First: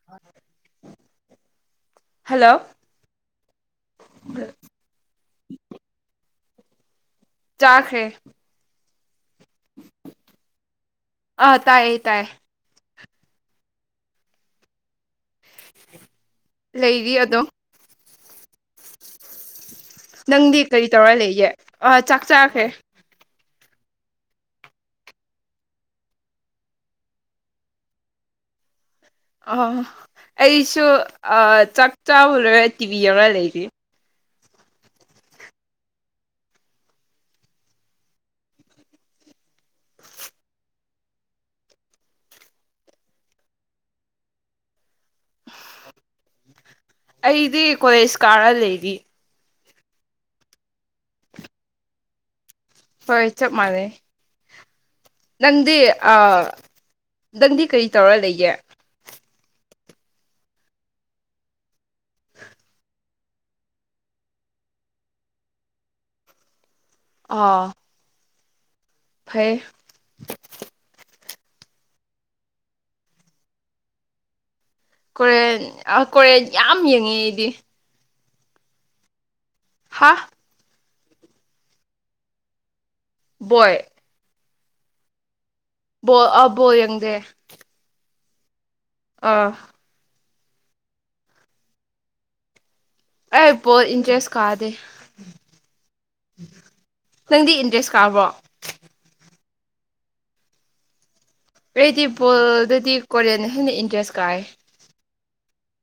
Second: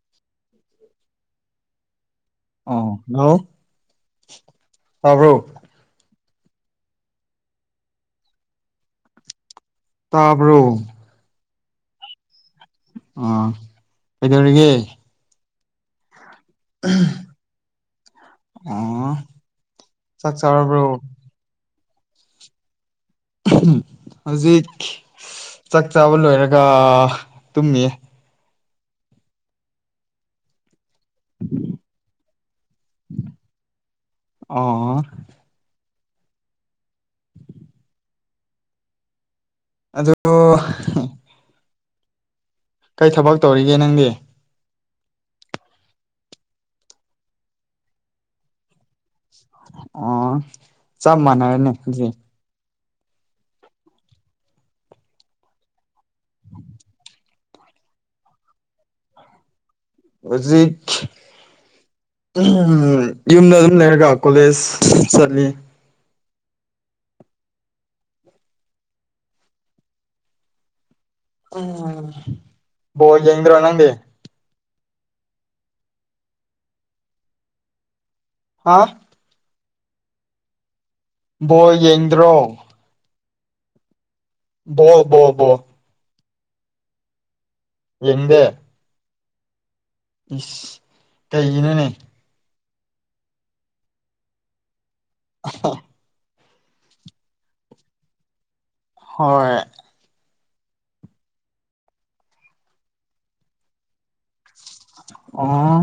[inaudible] Hello ꯑ hello ꯇꯕ꯭ꯔꯣ ꯆꯥꯈꯦ ꯇꯥꯕ꯭ꯔꯣ ꯑꯥ ꯇꯥꯏꯌꯦ ꯇꯥꯏꯌꯦ ꯑꯣ ꯀꯩꯗꯧꯔꯤꯒꯦ [inaudible] ꯑꯗꯨꯝ ꯎ ꯅꯪꯗꯤ ꯀꯔꯤ ꯆꯥꯔꯕ꯭ꯔꯣ ꯇꯧꯔ ꯂꯩꯌꯦ ꯆꯥꯛ ꯆꯥꯈ꯭ꯔꯦ ꯍꯧꯖꯤꯛ ꯆꯥꯛ ꯆꯥꯕ ꯂꯣꯏꯔꯒ ꯇꯨꯝꯃꯤ ꯑ ꯑꯩꯁꯨ ꯆꯥꯛ ꯆꯥꯕꯨꯔꯒ ꯇꯤꯕꯤ ꯌꯦꯡꯉꯥ ꯂꯩꯔꯤ ꯑꯣ ꯑꯗꯨ ꯀꯩ ꯊꯕꯛ ꯇꯧꯔꯤꯒꯦ ꯅꯪꯗꯤ ꯑꯩꯗꯤ ꯀꯣꯂꯦꯖ ꯀꯥꯔ ꯂꯩꯔꯤ ꯑꯣ ꯆꯞ ꯃꯥꯟꯅꯔꯦꯅꯦ ꯍꯣꯏ ꯆꯞ ꯃꯥꯟꯅꯩ ꯅꯪꯗꯤ ꯑ ꯅꯪꯗꯤ ꯀꯔꯤ ꯇꯧꯔ ꯂꯩꯒꯦ ꯍꯧꯖꯤꯠ ꯎ ꯌꯨꯝꯗ ꯑꯗꯨꯝ ꯂꯩꯔꯒ ꯀꯣꯂꯦꯖ ꯆꯠꯂꯤ ꯑꯥ ꯐꯩ ꯎꯝ ꯕꯣ ꯌꯦꯡꯗ꯭ꯔꯣ ꯅꯪꯗꯤ ꯀꯣꯔꯦꯟ ꯀꯣꯔꯦꯟ ꯌꯥꯝ ꯌꯦꯡꯉꯤ ꯑꯩꯗꯤ ꯍꯥ ꯍꯥꯥ ꯕꯣꯟ ꯌꯦꯡꯗ꯭ꯔꯣ ꯍꯧꯏ [unintelligible] ꯕꯣ ꯑꯕꯣ ꯌꯦꯡꯗꯦ ꯌꯦꯡꯗꯦ ꯑꯥ ꯏꯁ ꯀꯩꯒꯤꯅꯣꯅꯦ ꯑꯩ ꯖꯣꯜ ꯏꯟꯇ꯭ꯔꯦꯁ ꯀꯥꯗꯦ [unintelligible] ꯅꯪꯗꯤ ꯏꯟꯇ꯭ꯔꯦꯁ ꯀꯥꯕ꯭ꯔꯣ ꯍꯣꯏ ꯑꯩꯗꯤ ꯕꯣꯜꯗꯩꯗꯤ ꯀꯣꯔꯤꯌꯥꯅ ꯍꯦꯟꯅ ꯏꯟꯇꯔꯦꯁ ꯀꯥꯏ ꯑꯣ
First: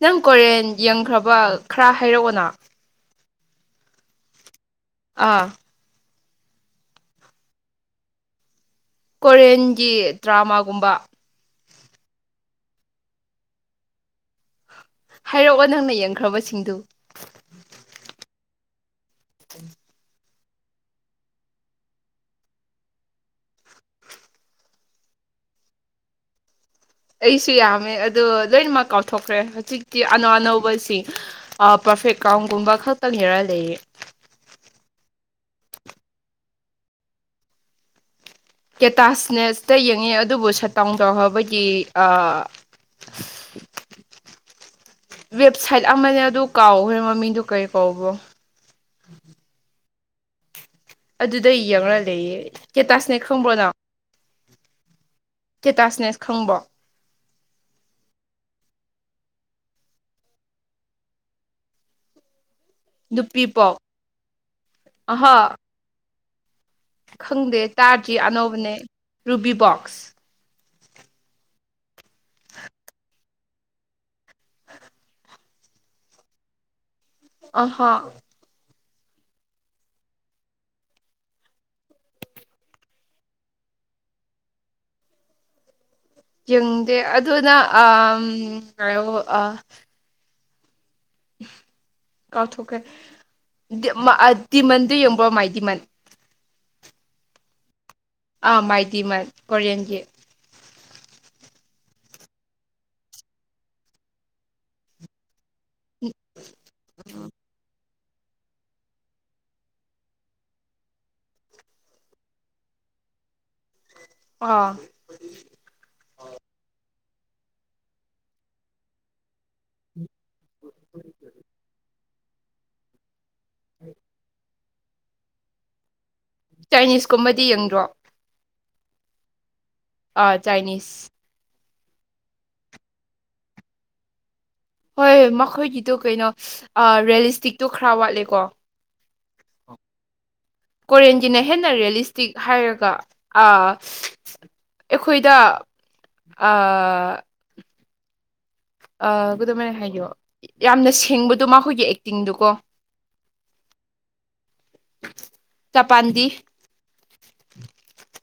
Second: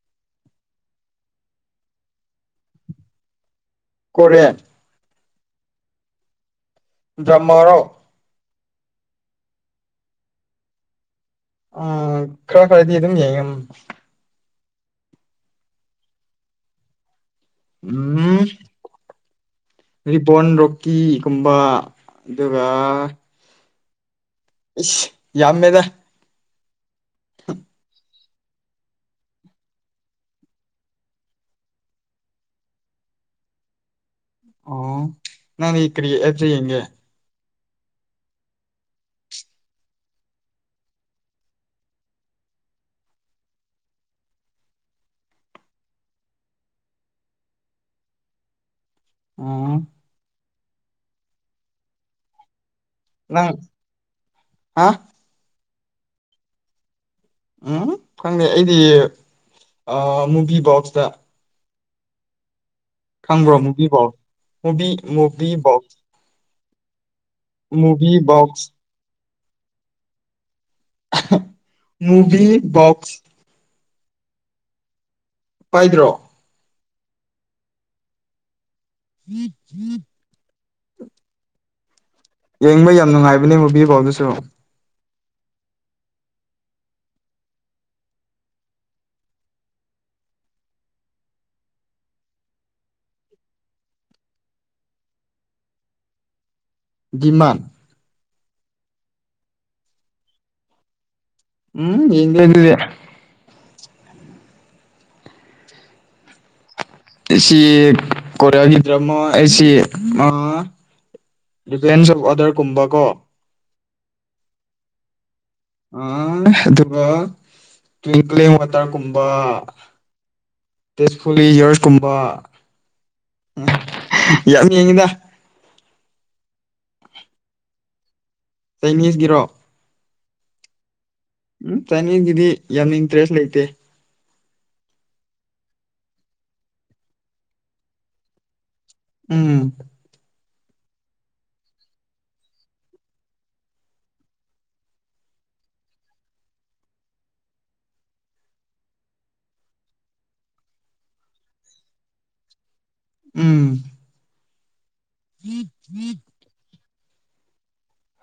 ꯅꯪ ꯀꯣꯔꯦꯟ ꯌꯦꯡꯈ꯭ꯔꯕꯣ ꯈꯔ ꯍꯥꯏꯔꯛꯑꯣꯅ ꯀꯣꯔꯦꯟ ꯑꯥ ꯗ꯭ꯔꯃꯥ ꯔꯣ ꯀꯣꯔꯤꯌꯟꯒꯤ ꯗ꯭ꯔꯥꯃꯥꯒꯨꯝꯕ ꯑꯥ ꯈꯔ ꯈꯔꯗꯤ ꯑꯗꯨꯝ ꯌꯦꯡꯉꯦ ꯍꯥꯏꯔꯛꯑꯣ ꯅꯪꯅ ꯌꯦꯡꯈ꯭ꯔꯕꯁꯤꯡꯗꯨ ꯎꯝ ꯔꯤꯕꯣꯟ ꯔꯣꯛꯀꯤꯒꯨꯝꯕ ꯑꯗꯨꯒ ꯏꯁ ꯌꯥꯝꯃꯦꯗ ꯑꯩꯁꯨ ꯌꯥꯝꯃꯦ ꯑꯗꯣ ꯂꯣꯏꯅꯃꯛ ꯀꯥꯎꯊꯣꯛꯈ꯭ꯔꯦ ꯍꯧꯖꯤꯛꯇꯤ ꯑꯅꯧ ꯑꯅꯧꯕꯁꯤ ꯄꯔꯐꯦꯛ ꯀꯥꯎꯟꯒꯨꯝꯕ ꯈꯛꯇꯪ ꯅꯦꯔ ꯂꯩꯌꯦ ꯑꯣ ꯅꯪ ꯗꯤ ꯀꯔꯤ ꯑꯦꯞꯇ ꯌꯦꯡꯒꯦ ꯀꯦꯇꯥꯁꯅꯦꯁꯇ ꯌꯦꯡꯉꯦ ꯑꯗꯨꯕꯨ ꯁꯠ ꯇꯥꯎꯟ ꯇꯧꯔꯕꯒꯤ ꯑ [unintelligible] ꯋꯦꯕꯁꯥꯏꯠ ꯑꯃꯅꯦ ꯑꯗꯨ ꯀꯥꯎꯈ꯭ꯔꯦ ꯃꯃꯤꯡꯗꯨ ꯀꯔꯤ ꯀꯧꯕꯔꯣ ꯎꯝ ꯑꯗꯨꯗ ꯌꯦꯡꯉ ꯂꯩꯌꯦ ꯀꯦꯇꯥꯁꯅꯦꯛ ꯈꯪꯕ꯭ꯔꯣ ꯅꯪ ꯍꯥ ꯀꯦꯇꯥꯁꯅꯦꯁ ꯈꯪꯕꯔꯣ ꯎꯝ ꯈꯪꯗꯦ ꯑꯩꯗꯤ ꯑ ꯃꯨꯕꯤ ꯕꯣꯛꯁꯇ ꯅꯨꯄꯤ ꯈꯪꯕ꯭ꯔꯣ ꯄꯣꯛ ꯃꯨꯚꯤꯕꯣꯛꯁ ꯃꯨꯚꯤ ꯃꯨꯚꯤ ꯑꯍꯥ ꯕꯣꯛ ꯈꯪꯗꯦ ꯃꯨꯚꯤ ꯇꯥꯗ꯭ꯔꯤ ꯕꯣꯛꯁ ꯑꯅꯧꯕꯅꯦ ꯔꯨꯕꯤ ꯕꯣꯛꯁ ꯃꯨꯚꯤ ꯕꯣꯛꯁ ꯄꯥꯏꯗ꯭ꯔꯣ ꯑꯍꯥ [unintelligible] ꯌꯦꯡꯕ ꯌꯥꯝ ꯅꯨꯡꯉꯥꯏꯕꯅꯦ ꯃꯨꯚꯤ ꯕꯣꯛꯁ ꯗꯨꯁꯨ ꯌꯦꯡꯗꯦ ꯑꯗꯨ ꯅꯪ ꯑ ꯀꯩꯑꯕꯣ ꯑ ꯀꯥꯎꯊꯣꯛꯈ꯭ꯔꯦ ꯗꯤꯃꯟꯗꯨ ꯌꯦꯡꯕ꯭ꯔꯣ ꯃꯥꯏ ꯗꯤꯃꯟ ꯗꯤꯃꯥꯟ ꯑꯥ ꯃꯥꯏ ꯗꯤꯃꯟ ꯀꯣꯔꯤꯌꯟꯒꯤ ꯎꯝ ꯌꯦꯡꯗꯦ ꯑꯗꯨꯗꯤ [unintelligible] ꯑꯦꯁꯤ ꯀꯣꯔꯤꯌꯥꯒꯤ ꯗ꯭ꯔꯥꯃ ꯍꯥꯢꯁꯤ ꯑ ꯗꯤꯄꯦꯟꯁ ꯑꯣꯐ ꯑꯗꯔꯒꯨꯝꯕ ꯀꯣ ꯑꯥ ꯑ ꯑꯗꯨꯒ ꯇ꯭ꯋꯡꯀꯂꯤꯡ ꯋꯥꯇꯔꯒꯨꯝꯕ ꯇꯦꯖ ꯍꯨꯂꯤ ꯌꯣꯔꯁ ꯀꯨꯝꯕ ꯌꯥꯝ ꯌꯦꯡꯉꯤꯗ ꯆꯥꯏꯅꯤꯁꯀꯨꯝꯕꯗꯤ ꯌꯦꯡꯗ꯭ꯔꯣ ꯆꯥꯏꯅꯤꯁꯀꯤꯔꯣ ꯑꯥ ꯆꯥꯏꯅꯤꯁ ꯎꯝ ꯆꯥꯅꯤꯡꯒꯤꯗꯤ ꯌꯥꯝ ꯏꯟꯇꯔꯦꯁ ꯂꯩꯇꯦ ꯍꯣꯏ ꯃꯈꯣꯏꯒꯤꯗꯣ ꯀꯩꯅꯣ ꯔꯔꯤꯌꯦꯂꯤꯁꯇꯤꯛꯇꯣ ꯈꯔ ꯋꯥꯠꯂꯦꯀꯣ ꯎꯝ ꯀꯣꯔꯤꯦꯟꯒꯤꯅ ꯍꯦꯟꯅ ꯔꯤꯌꯦꯂꯤꯁꯇꯤꯛ ꯍꯥꯏꯔꯒ ꯑꯩꯈꯣꯏꯗ ꯑꯑꯑ ꯈꯨꯗꯝꯃꯥꯏꯅ ꯍꯥꯏꯌꯣ ꯌꯥꯝꯅ ꯁꯦꯡꯕꯗꯣ ꯃꯈꯣꯏꯒꯤ ꯑꯦꯛꯇꯤꯡꯗꯨꯀꯣ ꯎꯝ ꯆꯄꯥꯟꯗꯤ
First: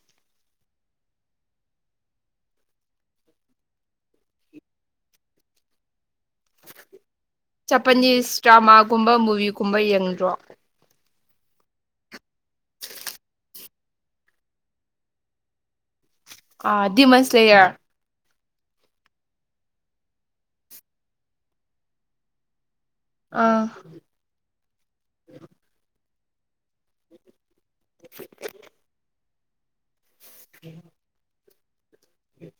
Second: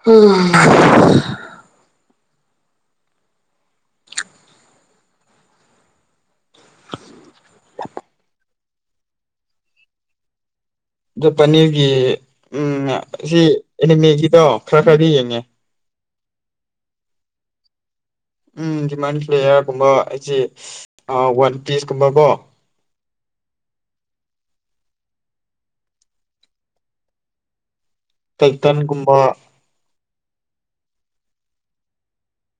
ꯎꯝ ꯆꯄꯅꯤꯁ ꯗ꯭ꯔꯃꯥꯒꯨꯝꯕ ꯃꯨꯚꯤꯒꯨꯝꯕ ꯌꯦꯡꯗ꯭ꯔꯣ ꯑꯗꯣ ꯄꯅꯤꯔꯒꯤ ꯎꯝ ꯁꯤ ꯑꯦꯅꯤꯃꯦꯒꯤꯗꯣ ꯈꯔ ꯈꯔꯗꯤ ꯌꯦꯡꯉꯦ ꯑꯗꯤꯃꯁ ꯂꯩꯌꯔ ꯎꯝ ꯗꯤꯃꯟ ꯐ꯭ꯂꯦꯌꯥꯔꯒꯨꯝꯕ ꯑꯩꯁꯦ ꯋꯥꯟ ꯄꯤꯁꯀꯨꯝꯕ ꯀꯣ ꯑꯥ [unintelligible] ꯇꯩꯇꯟꯒꯨꯝꯕ ꯎꯝ ꯎꯝ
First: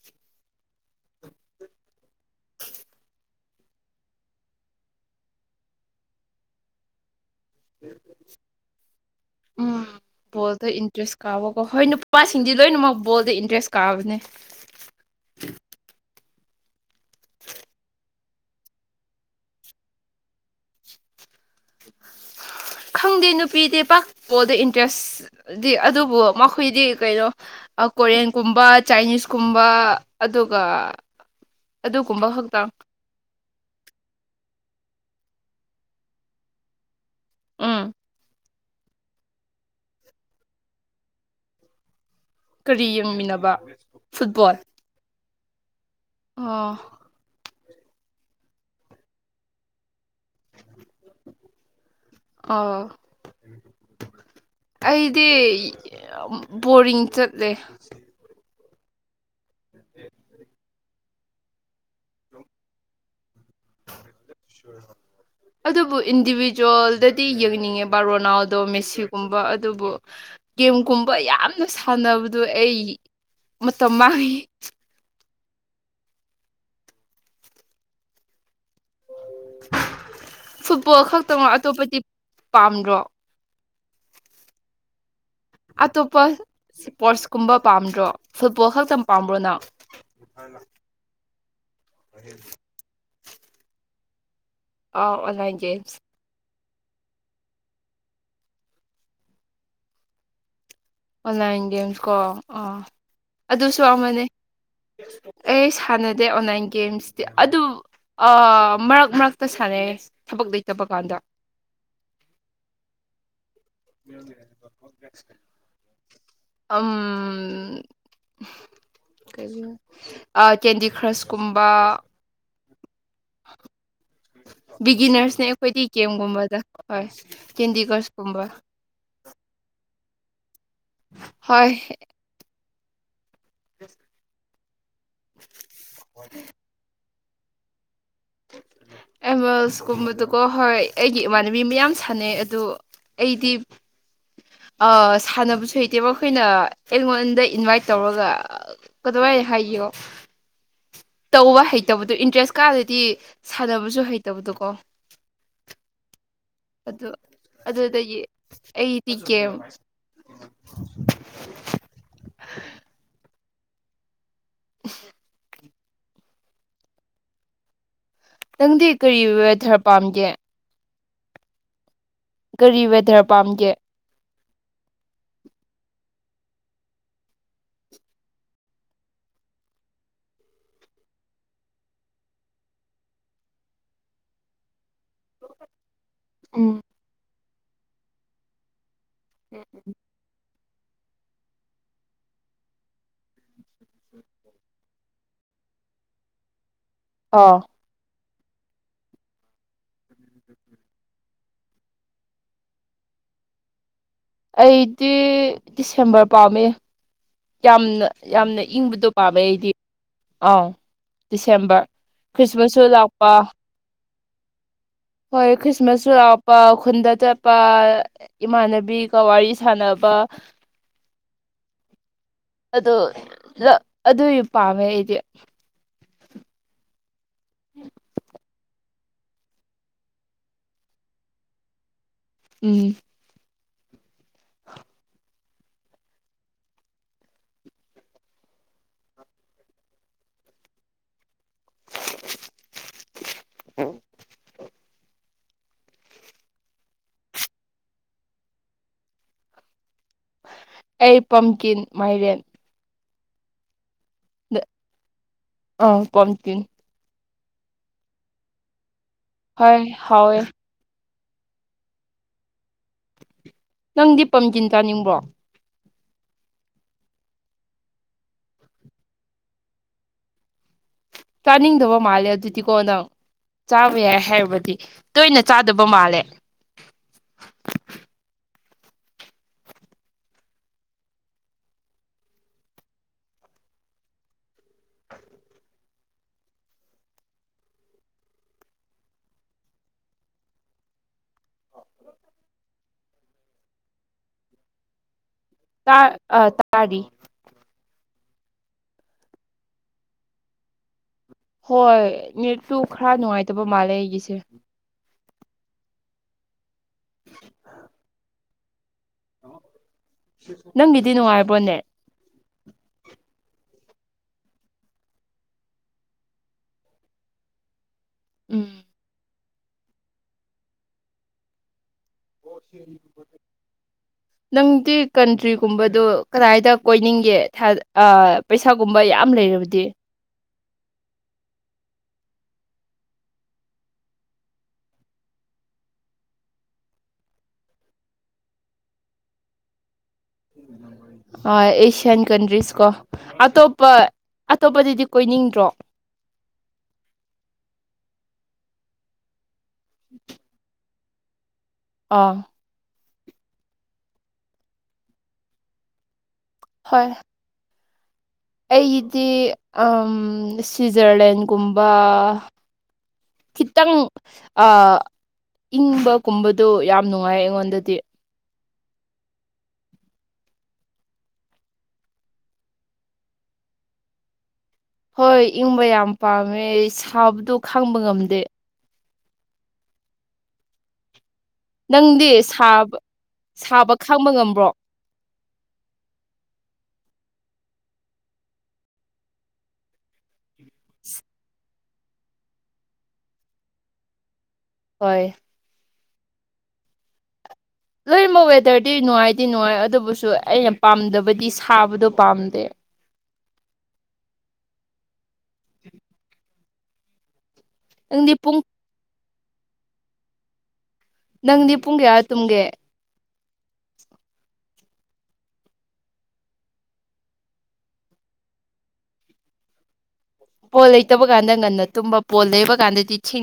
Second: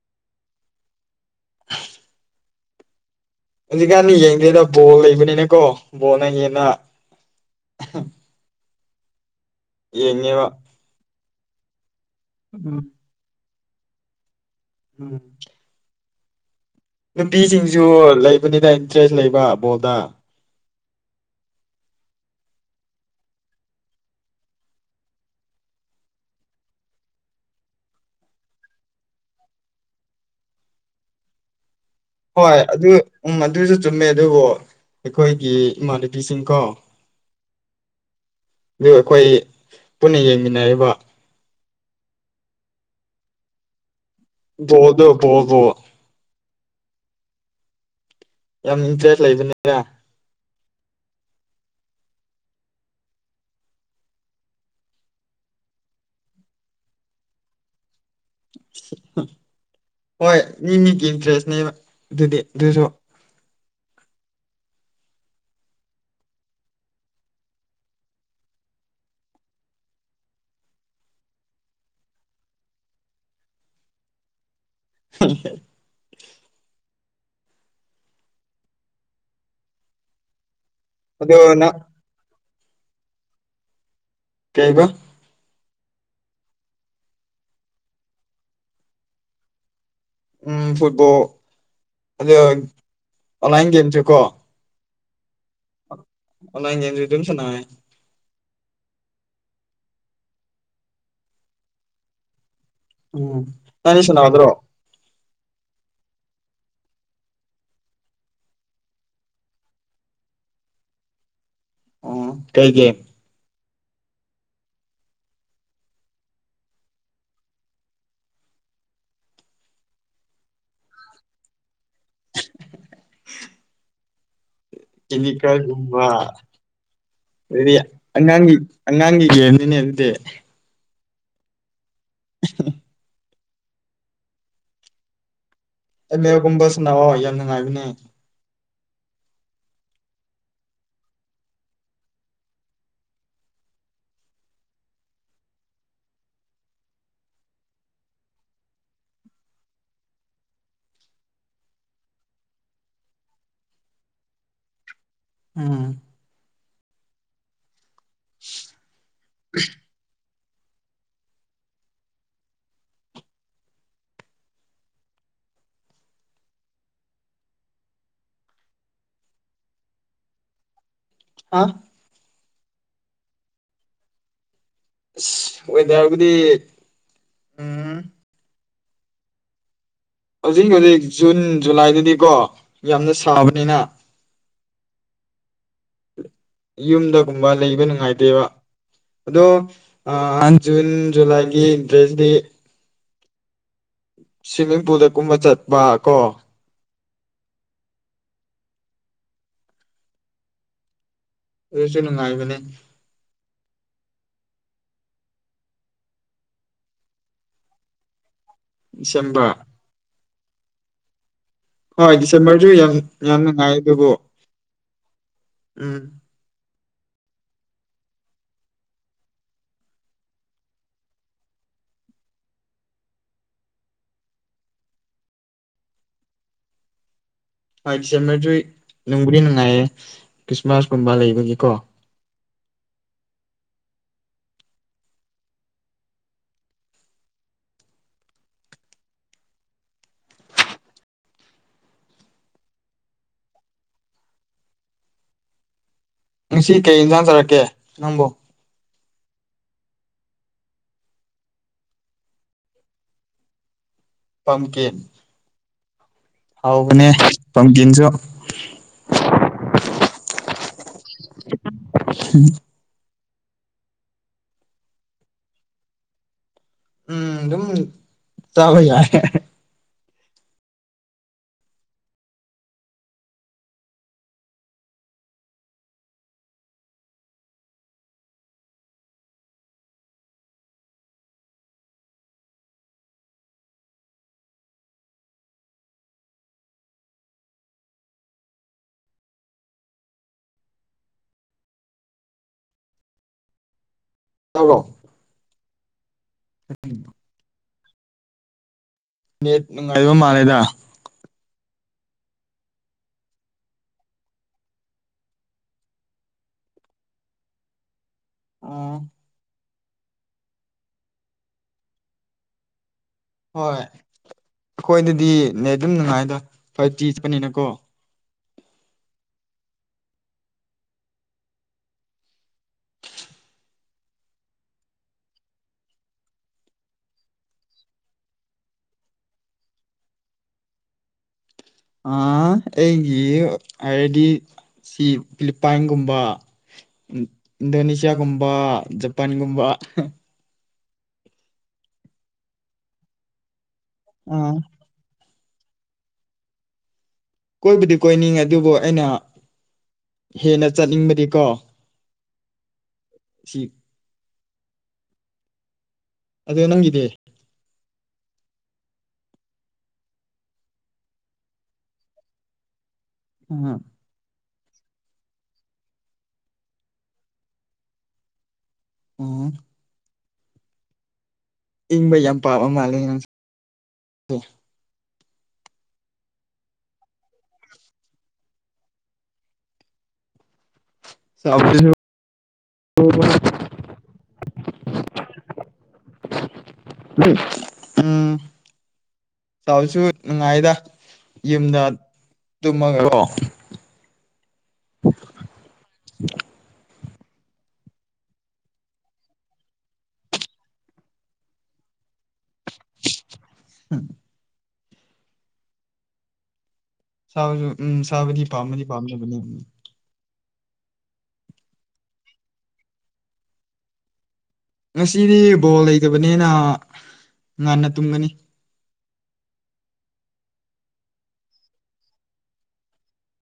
ꯍꯧꯖꯤꯛꯀꯥꯟꯗꯤ ꯌꯦꯡꯗꯦꯗ ꯕꯣꯜ ꯂꯩꯕꯅꯤꯅꯀꯣ ꯕꯣꯜꯅꯉꯦꯅ ꯎꯝ ꯌꯦꯡꯉꯦꯕ ꯕꯣꯜꯗ ꯏꯟꯇꯔꯦꯁ ꯀꯥꯕꯀꯣ ꯍꯣꯏ ꯅꯨꯄꯥꯁꯤꯡꯗꯤ ꯎꯝ ꯂꯣꯏꯅꯃꯛ ꯕꯣꯜꯗ ꯏꯟꯇꯔꯁ ꯀꯥꯕꯅꯦ ꯎꯝ ꯅꯨꯄꯤꯁꯤꯡꯁꯨ ꯂꯩꯕꯅꯤꯗ ꯏꯟꯇꯔꯦꯁ ꯂꯩꯕ ꯕꯣꯜꯗ ꯈꯪꯗꯦ ꯅꯨꯄꯤꯗꯤ ꯄꯥꯛ ꯕꯣꯜꯗ ꯏꯟꯇꯔꯦꯁ ꯗꯤ ꯑꯗꯨꯕꯨ ꯃꯈꯣꯏꯗꯤ ꯀꯩꯅꯣ ꯑꯥ ꯀꯣꯔꯤꯌꯟꯀꯨꯝꯕ ꯆꯥꯏꯅꯤꯁꯀꯨꯝꯕ ꯑꯗꯨꯒ ꯑꯗꯨꯒꯨꯝꯕ ꯍꯣꯏ ꯈꯛꯇꯪ ꯑꯗꯨ ꯎꯝ ꯑꯗꯨꯁꯨ ꯆꯨꯝꯃꯦ ꯑꯗꯨꯕꯨ ꯑꯩꯈꯣꯏꯒꯤ ꯏꯃꯥꯟꯅꯕꯤꯁꯤꯡꯀꯣ ꯎꯝ ꯑꯗꯨ ꯑꯩꯈꯣꯏ ꯄꯨꯟꯅ ꯌꯦꯡꯃꯤꯟꯅꯔꯤꯕ ꯀꯔꯤ ꯌꯦꯡꯃꯤꯟꯅꯕ ꯐꯨꯠꯕꯣꯜ ꯕꯣꯜꯗꯣ ꯕꯣ ꯄꯣ ꯑꯥ ꯌꯥꯝ ꯏꯟꯇꯔꯦꯁ ꯂꯩꯕꯅꯤꯅ ꯑꯥ ꯑꯩꯗꯤ ꯌꯝ ꯕꯣꯔꯤꯡ ꯆꯠꯂꯦ ꯍꯥ ꯍꯣꯏ ꯃꯤ ꯃꯤꯒꯤ ꯏꯟꯇꯔꯦꯁꯅꯤꯅ ꯑꯗꯨꯗꯤ ꯑꯗꯨꯁꯨ [unintelligible] ꯑꯗꯨꯕꯨ ꯏꯟꯗꯤꯕꯤꯖꯨꯋꯦꯜꯗꯗꯤ ꯌꯦꯡꯅꯤꯡꯉꯦꯕ ꯔꯣꯅꯥꯜꯗꯣ ꯃꯦꯁꯤꯒꯨꯝꯕ ꯑꯗꯨꯕꯨ ꯒꯦꯝꯒꯨꯝꯕ ꯌꯥꯝꯅ ꯁꯥꯟꯅꯕꯗꯨꯣ ꯑꯩ ꯃꯇꯝ ꯃꯥꯡꯉꯤ ꯍ ꯐꯨꯠꯕꯣꯜ ꯑꯗꯣ ꯈꯛꯇꯛ ꯅꯪ ꯑꯇꯣꯞꯄꯗꯤ ꯄꯥꯝꯗ꯭ꯔꯣ ꯀꯩꯕ ꯑꯇꯣꯞꯄ ꯏꯁꯄꯣꯔꯁ ꯀꯨꯝꯕ ꯄꯥꯝꯗ꯭ꯔꯣ ꯐꯨꯠꯕꯣꯜ ꯈꯛꯇꯪ ꯄꯥꯝꯕ꯭ꯔꯣ ꯅꯪ ꯎꯝ ꯐꯨꯠꯕꯣꯜ ꯑꯗꯨ ꯑꯣꯟꯂꯥꯏꯟ ꯒꯦꯝꯁꯨꯦ ꯀꯣ ꯑꯥ ꯑꯣꯟꯂꯥꯏꯟ ꯒꯝꯁ ꯑꯣꯟꯂꯥꯏꯟ ꯒꯝꯁꯨ ꯑꯗꯨꯝ ꯁꯥꯅꯩ ꯑꯣꯟꯂꯥꯏꯟ ꯒꯦꯝꯁ ꯀꯣ ꯑꯥ ꯎꯝ ꯑꯗꯨꯁꯨ ꯅꯪꯗꯤ ꯑꯃꯅꯤ ꯁꯥꯟꯅꯗ꯭ꯔꯣ ꯑꯩꯁ ꯍꯟꯅꯗꯦ ꯑꯣꯟꯂꯥꯏꯟ ꯒꯦꯝꯁꯇꯤ ꯑꯗꯨꯃ ꯑ ꯃꯔꯛ ꯃꯔꯛꯇ ꯁꯥꯟꯅꯩ ꯊꯕꯛ ꯂꯩꯇꯕ ꯀꯥꯟꯗ ꯎꯝ ꯀꯩꯒꯤ [inaudible] ꯎꯝ ꯑ ꯀꯟꯗꯤ ꯀ꯭ꯔꯁꯀꯨꯝꯕ [unintelligible] ꯀꯦꯟꯗꯤ ꯕꯤꯒꯤꯅꯔꯁꯅꯦ ꯑꯩꯈꯣꯏꯗꯤ ꯀ꯭ꯔꯁꯒꯨꯝꯕ ꯒꯝꯒꯨꯝꯕꯗ ꯍꯣꯏ ꯑꯗꯨꯗꯤ ꯀꯦꯟꯗꯤ ꯀ꯭ꯔꯁꯀꯨꯝꯕ ꯑꯉꯥꯡꯒꯤ ꯑꯉꯥꯡꯒꯤ ꯒꯝꯅꯤꯅꯦ ꯑꯗꯨꯗꯤ ꯍꯣꯢ [unintelligible] ꯑꯁ ꯑꯦꯃꯦꯜ ꯒꯨꯝꯕ ꯁꯅꯥꯎꯑꯣ ꯌꯥꯝ ꯅꯨꯡꯉꯥꯏꯕꯅꯦ ꯑꯦꯃꯦꯜꯁ ꯀꯨꯝꯕꯗꯨꯀꯣ ꯍꯣꯏ ꯑꯩꯒꯤ ꯏꯃꯥꯟꯅꯕꯤ ꯃꯌꯥꯝ ꯁꯥꯟꯅꯩ ꯑꯗꯣ ꯑꯩꯗꯤ ꯑ ꯁꯥꯟꯅꯕꯁꯨ ꯍꯩꯇꯦꯕ ꯑꯩꯈꯣꯏꯅ ꯑꯩꯉꯣꯟꯗ ꯏꯟꯚꯥꯏꯠ ꯇꯧꯔꯒ ꯀꯗꯨꯋꯥꯏ ꯍꯥꯏꯌꯣ ꯇꯧꯕ ꯍꯩꯇꯕꯗꯣ ꯏꯟꯇꯔꯦꯁ ꯀꯥꯗꯗꯤ ꯁꯥꯟꯅꯕꯁꯨ ꯍꯩꯇꯕꯗꯣ ꯀꯣ ꯎꯝ ꯑꯗꯨ ꯑꯗꯨꯗꯒꯤ ꯑꯩ ꯇꯀꯦ [inaudible] ꯅꯪꯗꯤ ꯀꯔꯤ ꯋꯦꯗꯔ ꯄꯥꯝꯒꯦ ꯑ ꯀꯔꯤ ꯋꯦꯗꯔ ꯄꯥꯝꯒꯦ ꯑꯁ ꯋꯦꯗꯔꯕꯨꯗꯤ ꯎꯝ ꯍꯧꯖꯤꯛ ꯍꯧꯖꯤꯛ ꯖꯨꯟ ꯖꯨꯂꯥꯏꯗꯗꯤꯀꯣ ꯌꯥꯝꯅ ꯁꯥꯕꯅꯤꯅ ꯎꯝ ꯌꯨꯝꯗꯒꯨꯝꯕ ꯂꯩꯕ ꯅꯨꯡꯉꯥꯏꯇꯦꯕ ꯑꯗꯣ ꯖꯨꯟ ꯖꯨꯂꯥꯏꯒꯤ ꯗ꯭ꯔꯦꯁ ꯗꯤ ꯁ꯭ꯋꯤꯃꯤꯡꯄꯨꯜꯗ ꯀꯨꯝꯕ ꯆꯠꯄ ꯀꯣ ꯑꯥ [inaudible] ꯑꯗꯨꯁꯨ ꯅꯨꯡꯉꯥꯏꯕꯅꯦ ꯑꯩꯗꯤ ꯗꯤꯁꯦꯝꯕꯔ ꯄꯥꯝꯃꯤ ꯌꯥꯝꯅ ꯌꯥꯝꯅ ꯏꯪꯕꯗꯣ ꯄꯥꯝꯃꯦ ꯗꯤꯁꯦꯝꯕꯔ ꯑꯩꯗꯤ ꯑꯥꯎ ꯗꯤꯁꯦꯝꯕꯔ ꯍꯣꯏ ꯗꯤꯁꯦꯝꯕꯔꯁꯨ ꯈ꯭ꯔꯤꯁꯃꯥꯁꯁꯨ ꯌꯥꯝ ꯂꯥꯛꯄ ꯌꯥꯝ ꯅꯨꯡꯉꯥꯏ ꯑꯗꯨꯕꯨ ꯍꯣꯏ ꯎꯝ ꯈ꯭ꯔꯤꯁꯃꯁꯁꯨ [unintelligible] ꯄ ꯈꯨꯟꯗ ꯆꯠꯄ ꯏꯃꯥꯟꯅꯕꯤꯒ ꯋꯥꯔꯤ ꯁꯥꯟꯅꯕ ꯑꯗꯨ ꯂ ꯑꯗꯨꯏ ꯄꯥꯝꯃꯦ ꯑꯩꯗꯤ ꯍꯣꯏ ꯗꯤꯁꯦꯝꯕꯔꯗ꯭ꯔꯤ ꯅꯨꯡꯕꯨꯗꯤ ꯅꯨꯡꯉꯥꯏꯌꯦ ꯈ꯭ꯔꯤꯁꯃꯥꯁ ꯀꯨꯝꯕ ꯂꯩꯕꯒꯤꯀꯣ ꯎꯝ [inaudible] ꯉꯁꯤ ꯀꯩ ꯏꯟꯁꯥꯡ ꯆꯥꯔꯛꯀꯦ ꯅꯪꯕꯣ ꯑꯩ ꯄꯝꯀꯤꯟ ꯃꯥꯏꯔꯦꯟ ꯄꯝꯀꯤꯟ ꯑꯥ ꯄꯝꯀꯤꯟ ꯍꯥꯎꯕꯅꯦ ꯄꯝꯀꯤꯟꯁꯨ ꯍꯣꯏ ꯍꯥꯎꯋꯦ [unintelligible] ꯅꯪꯗꯤ ꯄꯝꯖꯤꯟ ꯆꯥꯅꯤꯡꯕ꯭ꯔꯣ ꯎꯝ ꯑꯗꯨꯝ ꯆꯥꯕ ꯌꯥꯏꯌꯦ ꯆꯥꯅꯤꯡꯗꯕ ꯃꯥꯜꯂꯦ ꯑꯗꯨꯗꯤꯀꯣ ꯅꯪ ꯆꯥꯕ ꯌꯥꯏ ꯍꯥꯏꯕꯗꯤ ꯇꯣꯏꯅ ꯆꯥꯗꯕ ꯃꯥꯜꯂꯦ꯫ [inaudible] [unintelligible] ꯇꯥ ꯑ ꯇꯥꯔꯤ꯫ ꯅꯦꯠ ꯅꯨꯡꯉꯥꯏꯕ ꯃꯥꯜꯂꯦꯗ꯫ ꯍꯣꯏ ꯅꯦꯠꯇꯨ ꯈꯔ ꯅꯨꯡꯉꯥꯏꯇꯕ ꯃꯥꯜꯂꯦ ꯑꯩꯒꯤꯁꯦ꯫ [inaudible] ꯑꯣ꯫ ꯅꯪꯒꯤꯗꯤ ꯅꯨꯡꯉꯥꯏꯔꯕ꯭ꯔꯣ ꯅꯦꯠ꯫ ꯍꯣꯏ ꯑꯩꯈꯣꯏꯗꯗꯤ ꯅꯦꯠ ꯑꯗꯨꯝ ꯅꯨꯡꯉꯥꯏꯗ ꯐꯥꯏꯞ ꯖꯤ ꯆꯠꯄꯅꯤꯅꯀꯣ꯫ ꯎꯝ [inaudible] ꯅꯪꯗꯤ ꯀꯟꯇ꯭ꯔꯤꯒꯨꯝꯕꯗꯣ ꯀꯗꯥꯏꯗ ꯀꯣꯏꯅꯤꯡꯒꯦ ꯊ-ꯑ ꯄꯩꯁꯥꯒꯨꯝꯕ ꯌꯥꯝ ꯂꯩꯔꯕꯗꯤ ꯑ ꯑꯩꯒꯤ ꯍꯥꯏꯔꯗꯤ ꯁꯤ ꯐꯤꯂꯤꯞꯄꯥꯏꯟꯒꯨꯝꯕ꯫ ꯏꯟꯗꯣꯅꯦꯁꯤꯌꯥꯒꯨꯝꯕ ꯖꯄꯥꯟꯒꯨꯝꯕ꯫ ꯑꯣꯏ ꯑꯦꯁꯤꯌꯥꯟ ꯀꯟꯇ꯭ꯔꯤꯁ ꯀꯣ ꯑꯇꯣꯞꯄ ꯑꯥ ꯑꯇꯣꯞꯄꯗꯗꯤ ꯀꯣꯏꯅꯤꯡꯗ꯭ꯔꯣ꯫ ꯀꯣꯏꯕꯨꯗꯤ ꯀꯣꯏꯅꯤꯡꯉꯦ ꯑꯗꯨꯕꯨ ꯑꯩꯅ ꯍꯦꯟꯅ ꯆꯠꯅꯤꯡꯕꯗꯤꯀꯣ ꯑꯥ [unintelligible] ꯑꯗꯨ ꯅꯪꯒꯤꯗꯤ꯫ ꯑꯩꯒꯤꯗꯤ ꯑꯝ ꯁ꯭ꯋꯤꯖꯔꯂꯦꯟꯒꯨꯝꯕꯥ꯫ ꯎꯝ ꯈꯤꯇꯪ ꯑ ꯏꯪꯕ ꯀꯨꯝꯕꯗꯨ ꯌꯥꯝ ꯅꯨꯡꯉꯥꯏ ꯑꯩꯉꯣꯟꯗꯗꯤ꯫ ꯎꯝ ꯏꯪꯕ ꯌꯥꯝ ꯄꯥꯕ ꯃꯥꯜꯂꯦ ꯅꯪ-ꯁꯦ? ꯍꯣꯏ ꯏꯪꯕ ꯌꯥꯝ ꯄꯥꯝꯃꯦ ꯁꯥꯕꯗꯣ ꯈꯥꯡꯕ ꯉꯝꯗꯦ꯫ ꯆꯥꯎꯕꯁꯨ ꯅꯪꯗꯤ ꯁꯥꯕ-ꯁꯥꯕ ꯈꯥꯡꯕ ꯉꯝꯕ꯭ꯔꯣ? ꯎꯝ ꯇꯥꯎꯁꯨ ꯅꯨꯡꯉꯥꯏꯗ ꯌꯨꯝꯗ ꯇꯨꯝꯃꯒꯀꯣ꯫ ꯍꯣꯏ ꯂꯣꯏꯅꯃꯛ ꯋꯦꯗꯔꯗꯤ ꯅꯨꯡꯉꯥꯏꯗꯤ ꯅꯨꯡꯉꯥꯏ ꯑꯗꯨꯕꯨꯁꯨ ꯑꯩꯅ ꯄꯥꯝꯗꯕꯗꯤ ꯁꯥꯕꯗꯣ ꯄꯥꯝꯗꯦ꯫ ꯎꯝ [inaudible] ꯁꯕ ꯎꯝ ꯅꯪꯗꯤ ꯁꯕꯗꯤ ꯄꯨꯡ ꯄꯥꯝꯃꯗꯤ ꯄꯥꯝꯗꯕꯅꯤ꯫ ꯅꯪꯗꯤ ꯄꯨꯡ ꯀꯌꯥꯗ ꯇꯨꯝꯒꯦ? ꯉꯁꯤꯗꯤ ꯕꯣꯜ ꯂꯩꯇꯕꯅꯤꯅ ꯉꯟꯅ ꯇꯨꯝꯒꯅꯤ꯫ ꯄꯣꯜ ꯂꯩꯇꯕ ꯀꯥꯟꯗ ꯉꯟꯅ ꯇꯨꯝꯕ, ꯄꯣꯜ ꯂꯩꯕ ꯀꯥꯟꯗꯗꯤ ꯊꯦꯡ